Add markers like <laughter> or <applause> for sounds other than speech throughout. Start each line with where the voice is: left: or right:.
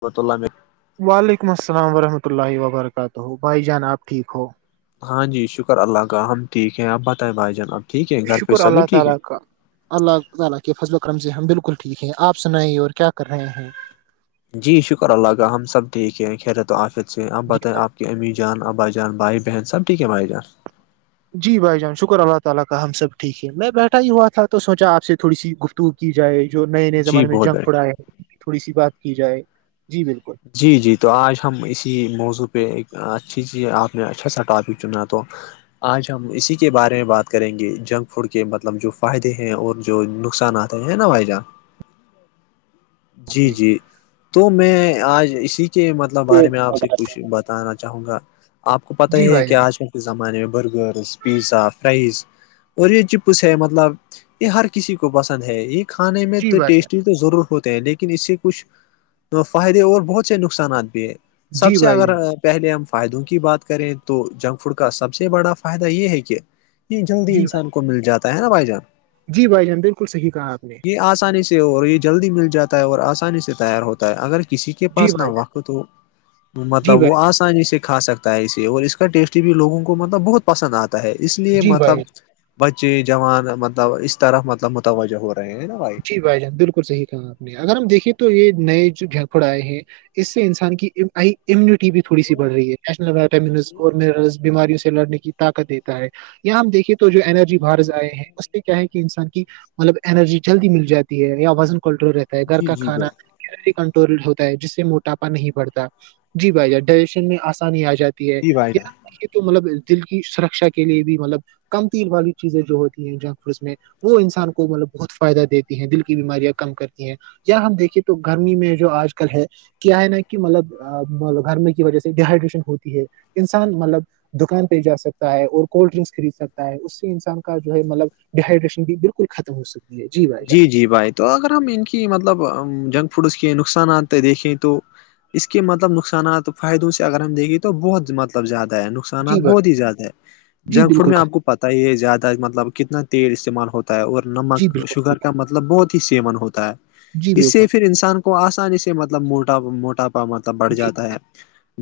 left: بتلہ میں <unintelligible>
right: وعلیکم السلام ورحمۃ اللہ وبرکاتہ بھائی جان آپ ٹھیک ہو
left: ہاں جی شکر اللہ کا ہم ٹھیک ہیں آپ بتائیں بھائی جان اب ٹھیک ہیں گھر پہ
right: شکر
left: سبھی
right: اللہ
left: ٹھیک
right: تعالی
left: ہیں
right: کا اللہ تعالا کے فضل وک رمضی ہم بالکل ٹھیک ہیں آپ سنائیے اور کیا کر رہے ہیں
left: جی شکر اللہ کا ہم سب ٹھیک ہیں خیرت آفظ سے ہیں آپ
right: جی
left: بتائیں
right: بھائی
left: آپ کہ امی جان ابا جان بائی بہن سب ٹی کے آائی جان
right: جی بھائی جان شکر اللہ تعالا کا ہم سب ٹھیک ہے میں بیٹھا ہی ہوا تھا تو سوچا آپ سے تھوی سی گفت تو کی جائے جو نئے نئے
left: جی
right: زمانے میں
left: بہت
right: جنگ
left: بڑے
right: پھڑائے ہیں تھوڑی سی بات کی جائے جی بالکل
left: جی جی تو آج ہم اسی موضوع پہ ایک اچھی چی آپ نے اچھا سا ٹاپک چنا تو آج ہم اسی کے بارے میں بات کریں گے جنک فوڈ کے مطلب جو فائدے ہیں اور جو نقصانات ہے نا وائ جا
right: آپ
left: جی
right: نے
left: جی تو میں آج اسی کے مطلب بارے میں آپ سے کچھ بتانا چاہوں گا آپ کو پت
right: جی
left: ہی ہے
right: بھائی
left: کہ
right: جان
left: آج زمانے میں برگررز پیزا فرائز اور یہ چپس ہے مطلب یہ ہر کسی کو پسند ہے یہ کھانے میں
right: جی
left: تو
right: بھائی جان
left: ٹیسٹی تو ضرور ہوتا ہیں لیکن اس سے کچھ فائدہ اور بہت سے نقصانات بھی ہے سب
right: جی
left: سے
right: بھائی
left: اگر
right: جان
left: پہلے ہم فائدوں کی بات کریں تو جنک فوڈ کا سب سے بڑا فائدہ یہ ہے کہ یہ جلدی
right: جی بھائی
left: انسان کو مل جاتا ہے نا بھائی جان
right: جی بھائی جان بالکل صحیح کہا آپ نے
left: آسانی سے اور یہ جلدی مل جاتا ہے اور آسانی سے تیار ہوتا ہے اگر کسی کے کے
right: جی
left: پاس نہا
right: بھائی جان
left: وقت تو
right: جی
left: مطلب
right: بھائی
left: وہ آس آسانی سے کھا سکتا ہے اسے اور اس کا ٹیسٹ بھی لوگوں کو مطلب بہت پسند آتا ہے ہے اس لیے
right: جی بھائی
left: مطلب بچے جوان مطلب اس طرح مطلب متوجہ ہو رہے ہیں نا بھائی
right: بھ جان بالکل صح کہاں تھا اگر ہم دیکھیے تو یہ نئے جو گھپوڑ آئے ہیں اس سے انسان کی آ امیونٹی بھی تھوی سی بڑ رہی ہے نیشنل وائٹامز اور مرل بیماریوں سے لڑنے کی طاقت دیتا ہے یہاں ہم دیکھیے تو جو اینرجی باہر آئے ہیں اس کیا ہے کہ انسان کی مطلب انرجی جلدی مل جاتی ہے یا وزن کنٹرول رہتا ہے گھر
left: جی
right: کا
left: جی بھیا
right: کھانا کنٹرول ہوتا ہے جس سے موٹاپا نہیں بڑتا جی بھائی ج ڈائجیشن میں آسانی آ جاتی ہے
left: جی بھائی جان
right: یہے تو مطلب دل کی سرکشا کے لیے بھی مطلب کم تییر والی چیزیں جو ہوتی ہیں جنک فوڈس میں وہ انسان کو مطلب بہت فائدہ دیتی ہیں دل کی بیماریاں کم کرتی ہیں یا ہم دیکھے تو گرمی میں جو آج کل ہے کیا ہے نا کہ مطلب گھرمی کی وجہ سے ڈیہائیڈریشن ہوتی ہے انسان مطلب دکان پہ جا سکتا ہے اور کولڈ ڈرنکس خرید سکتا ہے اس سے انسان کا جو ہے مطلب ڈیائیڈریشن بھی بالکل ختم ہو سک ہے بھائی جان
left: جی جی بھائی تو اگر ہم ان کی مطلب جنک فوڈس کے نقصانات دیکھیں تو اس کے مطلب نقصات فائدوں سے اگر ہم دیکھے تو بہت مطلب زیادہ ہے نقصانات
right: جی بھائی
left: بہت ہی زیادہ ہے
right: جی
left: جنک فوڈ
right: بالکل
left: میں آپ
right: کہا
left: کو پت یہ زیادہ مطلب کتنا تیل استعمال ہوتا ہے اور نمک
right: جی بالکل صحیح
left: شوگر
right: کہا،
left: مطلب بہت ہی سیمن ہوتا ہے
right: جی
left: اس
right: بالکل
left: سے پھر انسان کو آسانی سے مطلب موٹا موٹا پا مطلب بڑھ
right: جی
left: جاتا ہے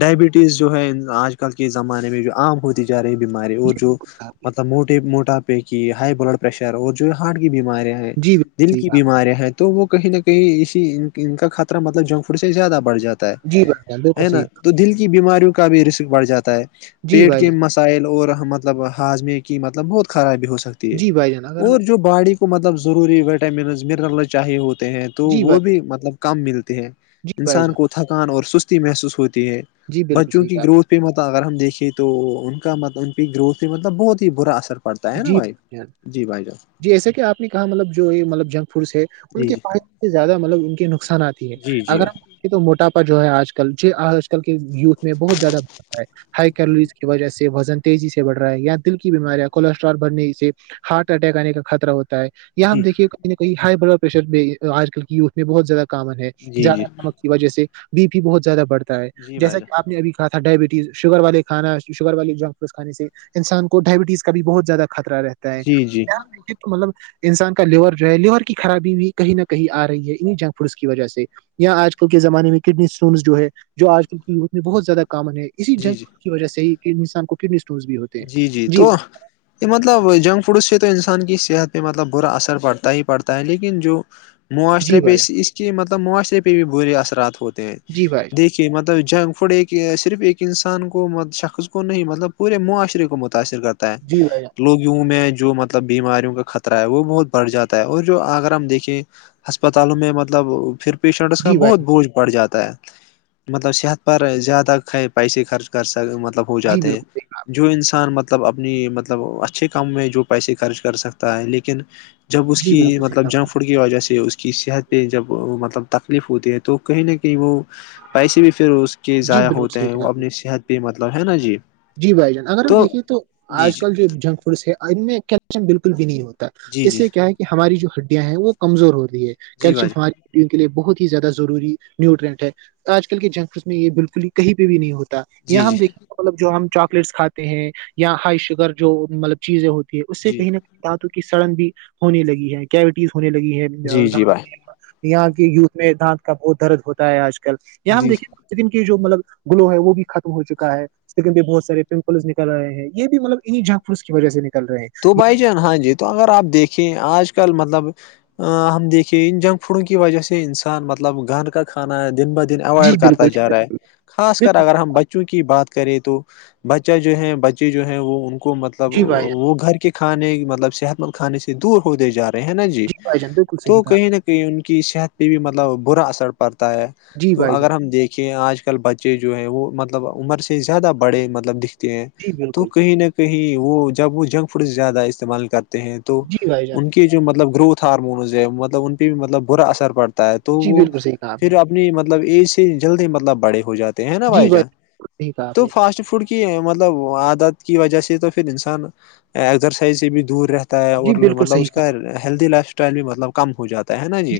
left: ڈائبٹیز جو ہے آج کل کے زمانے میں جو آمام ہوتی جا رہی بیماری اور
right: جی
left: جو
right: بالکل کہا آپ نے،
left: مطلب موٹے موٹاپے کی ہائی بلڈ پریشر اور جو ہارٹ کی بیماری ہیں
right: جی بالکل
left: دل
right: صحیح
left: کی
right: کہا آپ نے،
left: بیماریاں ہیں تو وہ کہیں نہ کہیں اسی ان کا خطرہ مطلب جنک فوڈ سے زیادہ بڑھ جاتا ہے ہے
right: جی بھائی جان بالکل
left: ہے نا
right: صحیح کہا
left: تو
right: آپ نے،
left: دل کی بیماریوں کا بھی رسک بڑھ جاتا ہے
right: جی
left: پیٹ
right: بھائی
left: کے
right: جان
left: مسل اسائل اور مطلب ہاضمے کی مطلب بہت خرابی ہو سکتی ہے
right: جی بھائی جان اگر ہم
left: اور جو باڑی اس کو مطلب ضروری ویٹامنز منرلز چاہی ہوتے ہیں تو
right: جی
left: وہ
right: بھائی جان
left: بھی مطلب کم ملتے ہیں
right: جی بھائی
left: انسان
right: جان
left: کو تھکان اور سستی محسوس ہوتی ہے
right: جی بالکل
left: بچوں
right: صحیح کہا
left: کی
right: آپ
left: گروتھ پہ متہ اگر ہم دیکھیں تو تو ان کا مطلب ان کی گروتھ پ مطلب بہت ہی برا اثر پڑتا
right: نے،
left: ہے نا
right: جی
left: بھائی
right: جان۔
left: جی بھائی جان
right: جی ایسے کہ آپ نے کہا مطلب جو یہ مطلب جنک فوڈس ہے ان
left: جی
right: کے پ سے زیادہ مطلب ان کے نقصانات ہے
left: جی
right: اگر
left: جی
right: آپ دیکے تو موٹاپا جو ہے آج کل ج آج کل کے یوتھ میں بہت زیادہ بڑھتا ہے ہائی کیلورز کی وجہ سے وزن تیزی سے بڑ رہا ہے یا دل کی بیماریاں کولسٹرال بھرنے سے ہارٹ اٹیک آنے کا خطرہ ہوتا ہے یا ہم دیکھیے کہ ہائی بلڈ پریشر بھی آج کل کی یوتھ میں بہت زیادہ کامن
left: جی جی جی جی
right: ہےیاد وجہ سے بی پی بہت زیادہ بڑھتا ہے
left: جی بھائی
right: جیسا
left: جان
right: کہ آپ نےبھی تھا ڈائبٹیز شوگر والے کانا شوگر والے جنک فوڈس کھے سے انسان کو ڈائبٹیز کا بھی بہت زیادہ خطرہ رہتا ہے
left: جی جی
right: رے تو مطلب انسان کا لیور جو ہے لیور کی خرابی بھی کہیں نہ کہیں آ رہی ہے انہیں جنگ فوس کی وجہ سے یہاں آج کل کے زمانے میں کڈنی اسٹونس جو ہے جو آج کل کی یوتھ میں بہت زیادہ کامن ہے اسی
left: جی
right: جنگ
left: جی
right: کی وجہ سے ہی انسان کو کڈنی اسٹون بھی ہوتے ہیں جی
left: یہ مطلب جنک فوڈ سے تو انسان کی صحت پہ مطلب برا اثر پڑتا ہی پڑتا ہے لیکن جو
right: جی
left: معاشرے پہ
right: بھائی
left: اس کے مطلب معاشرے پہ بھی برے اثرات ہوتے ہیں
right: جی بھائی
left: کہ مطلب جنک فوڈ ایک صرف ایک انسان کو شخص کو نہیں مطلب پورے معاشرے کو متاثر کرتا
right: جی بھائی
left: ت لوگیوں میں جو مطلب بیماریوں کا خطرہ ہے وہ بہت بڑھ جاتا ہے اور جو اگر ہم دیکھیں ہسپتالوں میں مطلب پھر پیشنٹس کا
right: جی
left: بہت
right: بھائی
left: بوجھ پڑ جاتا ہے مطلب صحت پر زیادہ پیسے خرچ کر سک مطلب ہو
right: جی
left: جاتے ہیں
right: بالکل صحیح
left: جو انسان مطلب اپنی مطلب اچھے کام میں جو پیسے خرچ کر سکتا ہے لیکن جب اس
right: جی
left: کی
right: بالکل صحیح کہا
left: مطلب
right: آپ
left: جنک
right: نے
left: فوڈ کی وجہ سے اس کی صحت پ جب مطلب تکلیف ہوتی ہے تو کہیں نہ کہیں وہ پیسے بھی پھر کے
right: جی
left: ضائع
right: بالکل
left: ہوتے
right: صحیح
left: ہیں
right: کہا
left: وہ
right: آپ نے
left: اپنی صحت پہ مطلب ہے نا جی
right: جی بھائی جان اگر ہم دیکھے تو
left: جی
right: آج
left: جی
right: کل جو جنک فوڈس ہے ان میں کیلشیم بالکل بھی نہیں ہوتا
left: جی
right: اس
left: جی
right: سے کیا ہے کہ ہماری جو ہڈیاں ہیں وہ کمزور ہو رہی ہے
left: جی
right: کیلشیم
left: بھائی
right: ہماری ان کے لیے بہت ہی زیادہ ضروری نیوٹرینٹ ہے آج کل کے جنک فڈ میں یہ بالکل ہی کہیں پہ بھی نہیں ہوتا
left: جی
right: یہیا
left: جی
right: ہم دیکھے گ مطلب جو ہم چاکلیٹس کھاتے ہیں یا ہائی شوگر جو مطلب چیزیں ہوتی ہے اس سے
left: جی
right: کہیں نہ کہیں د تو کی سڑن بھی ہونے لگی ہے کیوٹیز ہونے لگی ہے
left: جی
right: د
left: جی بھائی
right: یہاں کی یتھ میں دانت کا بہت درد ہوتا ہے آج کل یہاں ہم
left: جی
right: دیکیں سکم کی جو مطلب گلو ہے وہ بھی ختم ہو چکا ہے لن بھی بہت سار پمپلس نکل رہے ہیں یہ بھی مطلب انیں جنگ فوس کی وجہ سے نکلے ہیں
left: تو بھائی جان ہاں جی تو اگر آپ دیکھیں آج کل مطلب ہم دیکھ کہ ان جنک فوڈوں کی وجہ سے انسان مطلب گن کا کھا ہے دن بد اوائڈ
right: جی
left: کرتا
right: بالکل
left: جا رہا ہے خاص کر
right: بالکل
left: اگر ہم بچے بوں کی بات کریں تو بچہ جو ہے بچے جو ہیں وہ ان کو مطلب
right: جی بھائی جان
left: وہ گھر کے کھانے مطلب صحت مند کھانے سے دور ہو د جا رہے ہیں نا جی
right: بھائی جان بالکل صحیح
left: تو
right: کہا
left: کہیں نہ کہ ان کی صحت پہ بھی مطلب برا اثر پڑتا ہے
right: جی
left: تو
right: بھائی
left: اگر
right: جان
left: ہم دیکھیں آج بچے جو ہیں وہ مطلب عمر سے زیادہ بڑے مطلب دکھتے ہیں
right: جی
left: تو
right: بالکل
left: کہیں نہ کہ وہ جب وہ جنک فوڈ زیادہ استعمال کرتے ہیں تو
right: جی بھائی جان
left: ان کے جو مطلب گروتھ ہارمونز ہے مطلب ان پہ بھی مطلب برا اثر پڑتا ہے تو
right: جی
left: وہ
right: بالکل صحیح کہا آپ نے
left: پھر اب مطلب ای سے جلد مطلب بڑے ہو جاتے ہیں نا
right: جی
left: بھائی جان
right: بالکل صحیح کہا آپ
left: تو
right: نے
left: فاسٹ فوڈ کے کہ مطلب عادت کی وجہ سے تو پھر انسان ازرسائز سے بھی دور رہتا
right: جی
left: اور
right: بالکل
left: مطلب
right: صحیح
left: اس
right: کہا
left: کا ہیلدی لائف اسٹائل بھی مطلب کم ہو جاتا ہے نا جی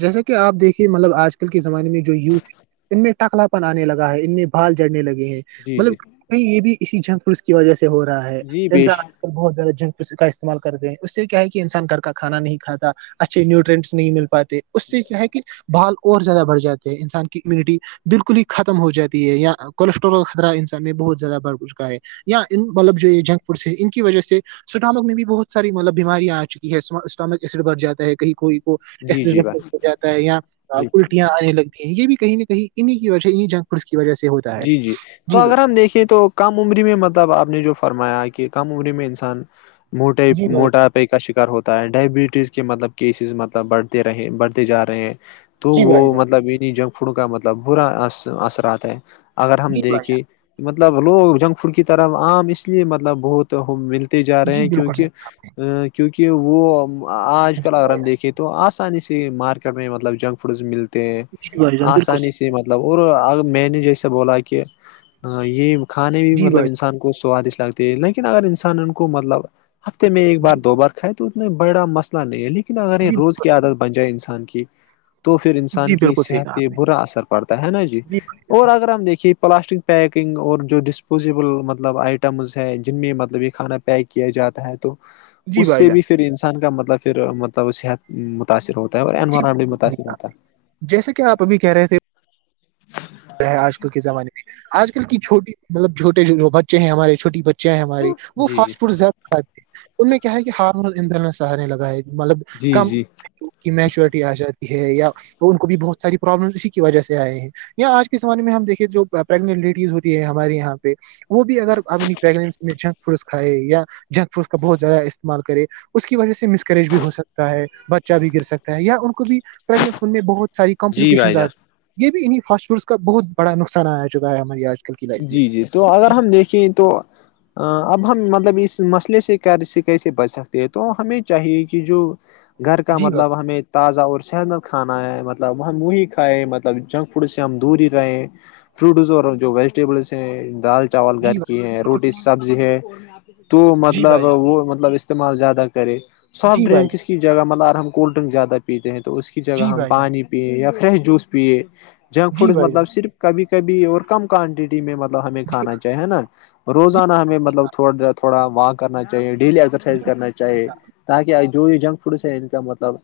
right: جیسا کہ آپ دیکھیے مطلب آج کل کے زمانے میں جو یوتھ ہے ان میں ٹکلا پن آنے لگا ہے ان میں بھال جڑنے لگے ہیں
left: جی جی
right: مطلب یہ بھی اسی جھنگ پھس کی وجہ سے ہو رہا ہے
left: جی بیش
right: بہت زیادہ جنک کا استعمال کرتے ہیں اس سے کیا ہے کہ انسان گھر کا کانا نہیں کھاتا اچھے نیوٹرینس نہیں مل پاتے اس سے کیا ہے کہ بھال اور زیادہ بڑھ جاتے ہیں انسان کی امیونٹی بالکل ہی ختم ہو جاتی ہے یا کولیسٹرول خطرہ انسان نے بہت زیادہ بھرھ چکا ہے یا ان مطلب جو یہ جنک فوڈ سے ان کی وجہ سے اسٹامک میں بھی بہت ساری مطلب بیماریاں آ چکی ہے اسٹامک ایسڈ بڑ جاتا ہے کہیں کوئی کو
left: جی جی بس
right: جاتا ہے یا
left: جی
right: الٹیاں آنے لگ یہ بھی کہیں نہ کہیں انہیں کی وجہ انہیں جنگ پھس کی وجہ سے ہوتا ہے
left: جی جی تو اگر ہم دیکھے تو کم عمری میں مطلب آپ نے جو فرمایا کہ کم عمری میں انسان موٹے
right: جی بھائی
left: موٹا کا شکار ہوتا ہے ڈائبٹیز کے مطلب کیسز مطلب بڑھتے رہے بڑھتے جا رہے ہیں تو
right: جی
left: وہ
right: بھائی جان
left: مطلب انہیں جنک فوڈ کا مطلب برا اثراتتا ہے اگر ہم
right: جی بھائی
left: دیکھے
right: جان
left: مطلب لوگ جنک فوڈ کی طرح عام اس لیے مطلب بہت ملتے جا رہے
right: جی
left: ہیں
right: بالکل
left: کیونکہ
right: صحیح
left: ا کیونکہ وہ آج کل
right: جی
left: اگر
right: بھائی
left: ہم
right: جان
left: دیکھیں تو آسانی سے مارکیٹ میں مطلب جنک فوڈ ملتے ہیں
right: جی بھائی جان بالکل
left: آسانی
right: صحیح
left: سے مطلب اور ا میں نے جیسے بولا کہ یہ کھانے میں
right: جی
left: مطلب
right: بھائی
left: انسان کو سوادشٹ لگتا لیکن اگر انسان ان کو مطلب ہفتے میں ایک بار
right: جی
left: دو بار کھائے تو اتنا بڑا مسئلہ نہیں ہے لیکن لیکن اگر یہ
right: جی
left: روز کی
right: بالکل
left: عادت بن جائے انسان کی تو پھر انسان
right: جی
left: کی
right: بالکل صحیح
left: صحت
right: کہا
left: پہ
right: آپ نے
left: برا اثر پڑتا ہے نا جی
right: بھائی
left: اور
right: جان
left: اگر دیکھیے پلاسٹک پیکنگ اور جو ڈسپوزیبل مطلب آئٹمز ہیں جن میں مطلب یہ کھانا پیک کیا جاتا ہے تو
right: جی
left: اس
right: بھائی
left: سے
right: جان
left: بھی پھر انسان کا مطلب پھر مطلب صحت متاثر ہوتا اور انوور بھی متاثر ہوتا ہے
right: جیسے کہ آپ ابھی کہہ رہے تھے ہے آج کل کے زمانے میں آج کل کی چھوٹی مطلب چھوٹے جو بچے ہیں ہمارے چوٹی بچے چ ہم
left: ہے
right: وہ
left: جی جی
right: فاسٹ فوڈ زیادہ کھاتی ان کیا ہے کہ ہاردر سہارے لگاائے مطلب
left: جی
right: کم
left: جی
right: میچورٹی آ جاتی ہے یا ان کو بھی بہت ساری پرابلم اسی کی وجہ سے آئے ہیں یااں آج کے زمانے میں ہم دیکے جو پریگنٹ لیڈیز ہوتی ہے ہمارے یہاں پہ وہ بھی اگر آپ اپنیگن میں جنک فوڈ کھائائے یا جنک فوڈس کا بہت زیادہ استعمال کرے اس کی وجہ سے مس کرریج بھی ہو سکتا ہے بچہا بھی گر سکتا ہے یا ان کو بھی پیگنٹ ہونے میں بہت ساری
left: جی
right: کمپلیکیشنز
left: بھائی جان
right: یہ بھی انہیں فاس فوس کا بہت بڑا نقصان آیا چکا ہے ہمارے آج کل کی لائف میں
left: جی جی تو اگر
right: جی
left: ہم دیکھیں تو اب ہم مطلب اس مسئلے سے کیسے بچ سکتے ہیں تو ہمیں چاہیے کہ جو گھر کا
right: جی بھائی
left: مطلب ہمیں تازہ اور صحت مند کھانا ہے مطلب ہم وہی کھائےیں مطلب جنک فوڈ سے ہم دور ہی رہے فروٹز اور جو ویجیٹیبلس ہیں دال چاول
right: جی
left: گھر
right: بھائی
left: کی ہے
right: بالکل
left: روٹی سبزی ہے تو
right: جی
left: مطلب
right: بھائی جان
left: وہ مطلب استعمال زیادہ کرے سافٹ
right: جی بھائی
left: ڈرنک ک
right: جان
left: کی جگہ مطلب ہم کولڈ ڈرنک زیادہ پیتے ہیں تو اس کی جگہ
right: جی
left: ہم
right: بھائی جان
left: پانی پیئے یا فریش جوس پیے جنک
right: جی
left: فوڈز
right: بھائی
left: مطلب
right: جان
left: صرف کبھی کبھی اور کم کوانٹٹی میں ملب ب ہمیں
right: جی
left: کھانا چاہے ہے نا
right: جی
left: روزانہ ہمیں مطلب تھاا تھوڑا و کرنا چاہیے ڈیلی ایکسرسائز
right: جی
left: کرنا چاہیے تاکہ جو یہ جنک فوڈس ہے ان کا مطلب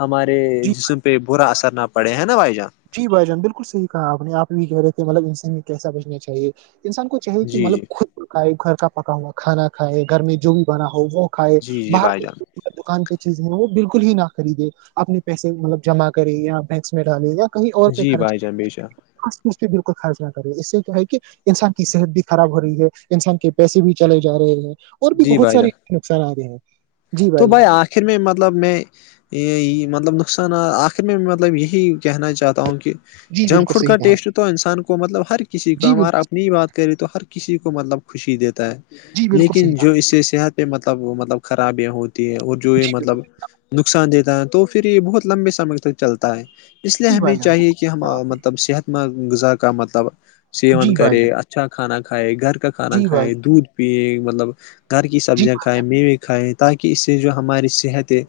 left: ہمارے
right: جی
left: جسم پہ برا اثر نہ پڑے ہے نا بھائی جان
right: جی بھائی جان بالکل صحیح کہا آپ آپ بھی کہہ رہے تھے مطلب ان کیسا بچنا چاہیے انسان کو چاہیے کہ
left: جی
right: مطلب
left: جی
right: خود پکائے گھر کا پکا ہوا کانا کھائے گھر میں جو بھی بنا ہو وہ کھائے
left: جی جی
right: باہر
left: بھائی
right: کو
left: جان
right: دکان پہ چیزیں ہیں وہ بالکل ہی نہ خریدے اپنے پیسے مطلب جمع کرے یا بینکس میں ڈالے یا کہیں اور پہ
left: جی
right: خرچ
left: بھائی جان بے شک
right: کچ پہ بالکل خرچ نہ کرے اس سے کیا ہے کہ انسان کی صحت بھی خراب ہو رہی ہے انسان کے پیسے بھی چلے جا رہے ہیں اور بھی
left: جی
right: بہت
left: بھائی جان
right: سارے نقصان آ رہے ہیں جی
left: تو بھائی
right: جان
left: آخر میں مطلب میں یہ مطلب نقصانات آخر میں مطلب یہی کہنا چاہتا ہوں کہ
right: جی
left: جنک
right: بالکل
left: فوڈ
right: صحیح
left: کا
right: کہا
left: ٹیسٹ تو انسان کو مطلب ہر کسی کا
right: جی
left: ہمار
right: بالکل
left: اپنی ہی بات کرے تو ہر کسی کو مطلب خوشی دیتا ہے
right: جی بالکل
left: لیکن
right: صحیح
left: جو
right: کہا
left: اس سے صحت پہ مطلب مطلب خرابیاں ہوتی ہیں اور جو یہ
right: جی بالکل
left: مطلب نقصان دیتا ہے تو یہ بہت لمبے سمے تک چلتا ہے اس لیے
right: جی
left: ہمیں
right: بھائی جان
left: چاہیے کہ کہ مطلب صحت مند غذاہ مطلب سیون
right: جی بھائی
left: کرے
right: جان
left: اچھا کھانا کھائے گھر کا کھانا
right: جی بھائی
left: کھائے دودھ پیئے مطلب گھر کی
right: جی
left: سبزیاں کھائے میوے کھائے تاکہ اس سے جو ہماری صحت ہے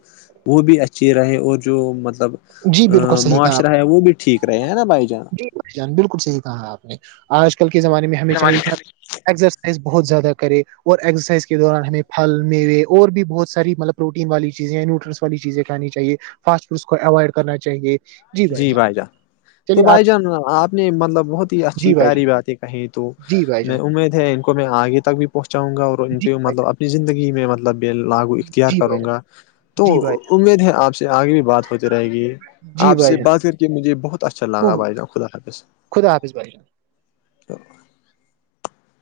left: وہ بھی اچھی رہے اور جو مطل مطلب
right: جی بالکل
left: ا
right: صحیح کہا
left: معاشرہ ہے وہ بھی ٹھیک رہے ہیں نا بھائی جان
right: چان بالکل صحیح کہا آپ نے آج کل کے زمانے میں ہمیں چاہیے کہ ایکسرسائز بہت زیادہ کرے اور ایکسرسائز کے دوران ہمیں پھل میوے اور بھی بہت ساری مطلب پروٹین والی چیزیں نیٹرنس والی چیزیں کھانی چاہے فاسٹ فوڈس کو اوائڈ کرنا چاہے
left: جی بھائی جان تو بھائی جان آپ نے مطلب بہت ہی اچھی
right: جی بھائی جان
left: پیاری باتیں کہیں تو
right: جی بھائی جان
left: میں امید ہے ان کو میں آگے تک بھی پہنچاؤں گا اور ان
right: جی
left: پہ
right: بھائی
left: مطلب
right: جان
left: اپنی زندگی میں مطلب لاگو اختیار
right: جی بھائی
left: کروں
right: جان
left: گا تو
right: جی بھائی
left: امید ہے آپ سے آگے بھی بات ہوتی رہے گی
right: جان جی
left: آپ سے
right: بھائی جان
left: بات کر کے مجھے بہت اچھا لانگا
right: بہت
left: بھائی جان خدافظ
right: خدا حافظ بھائی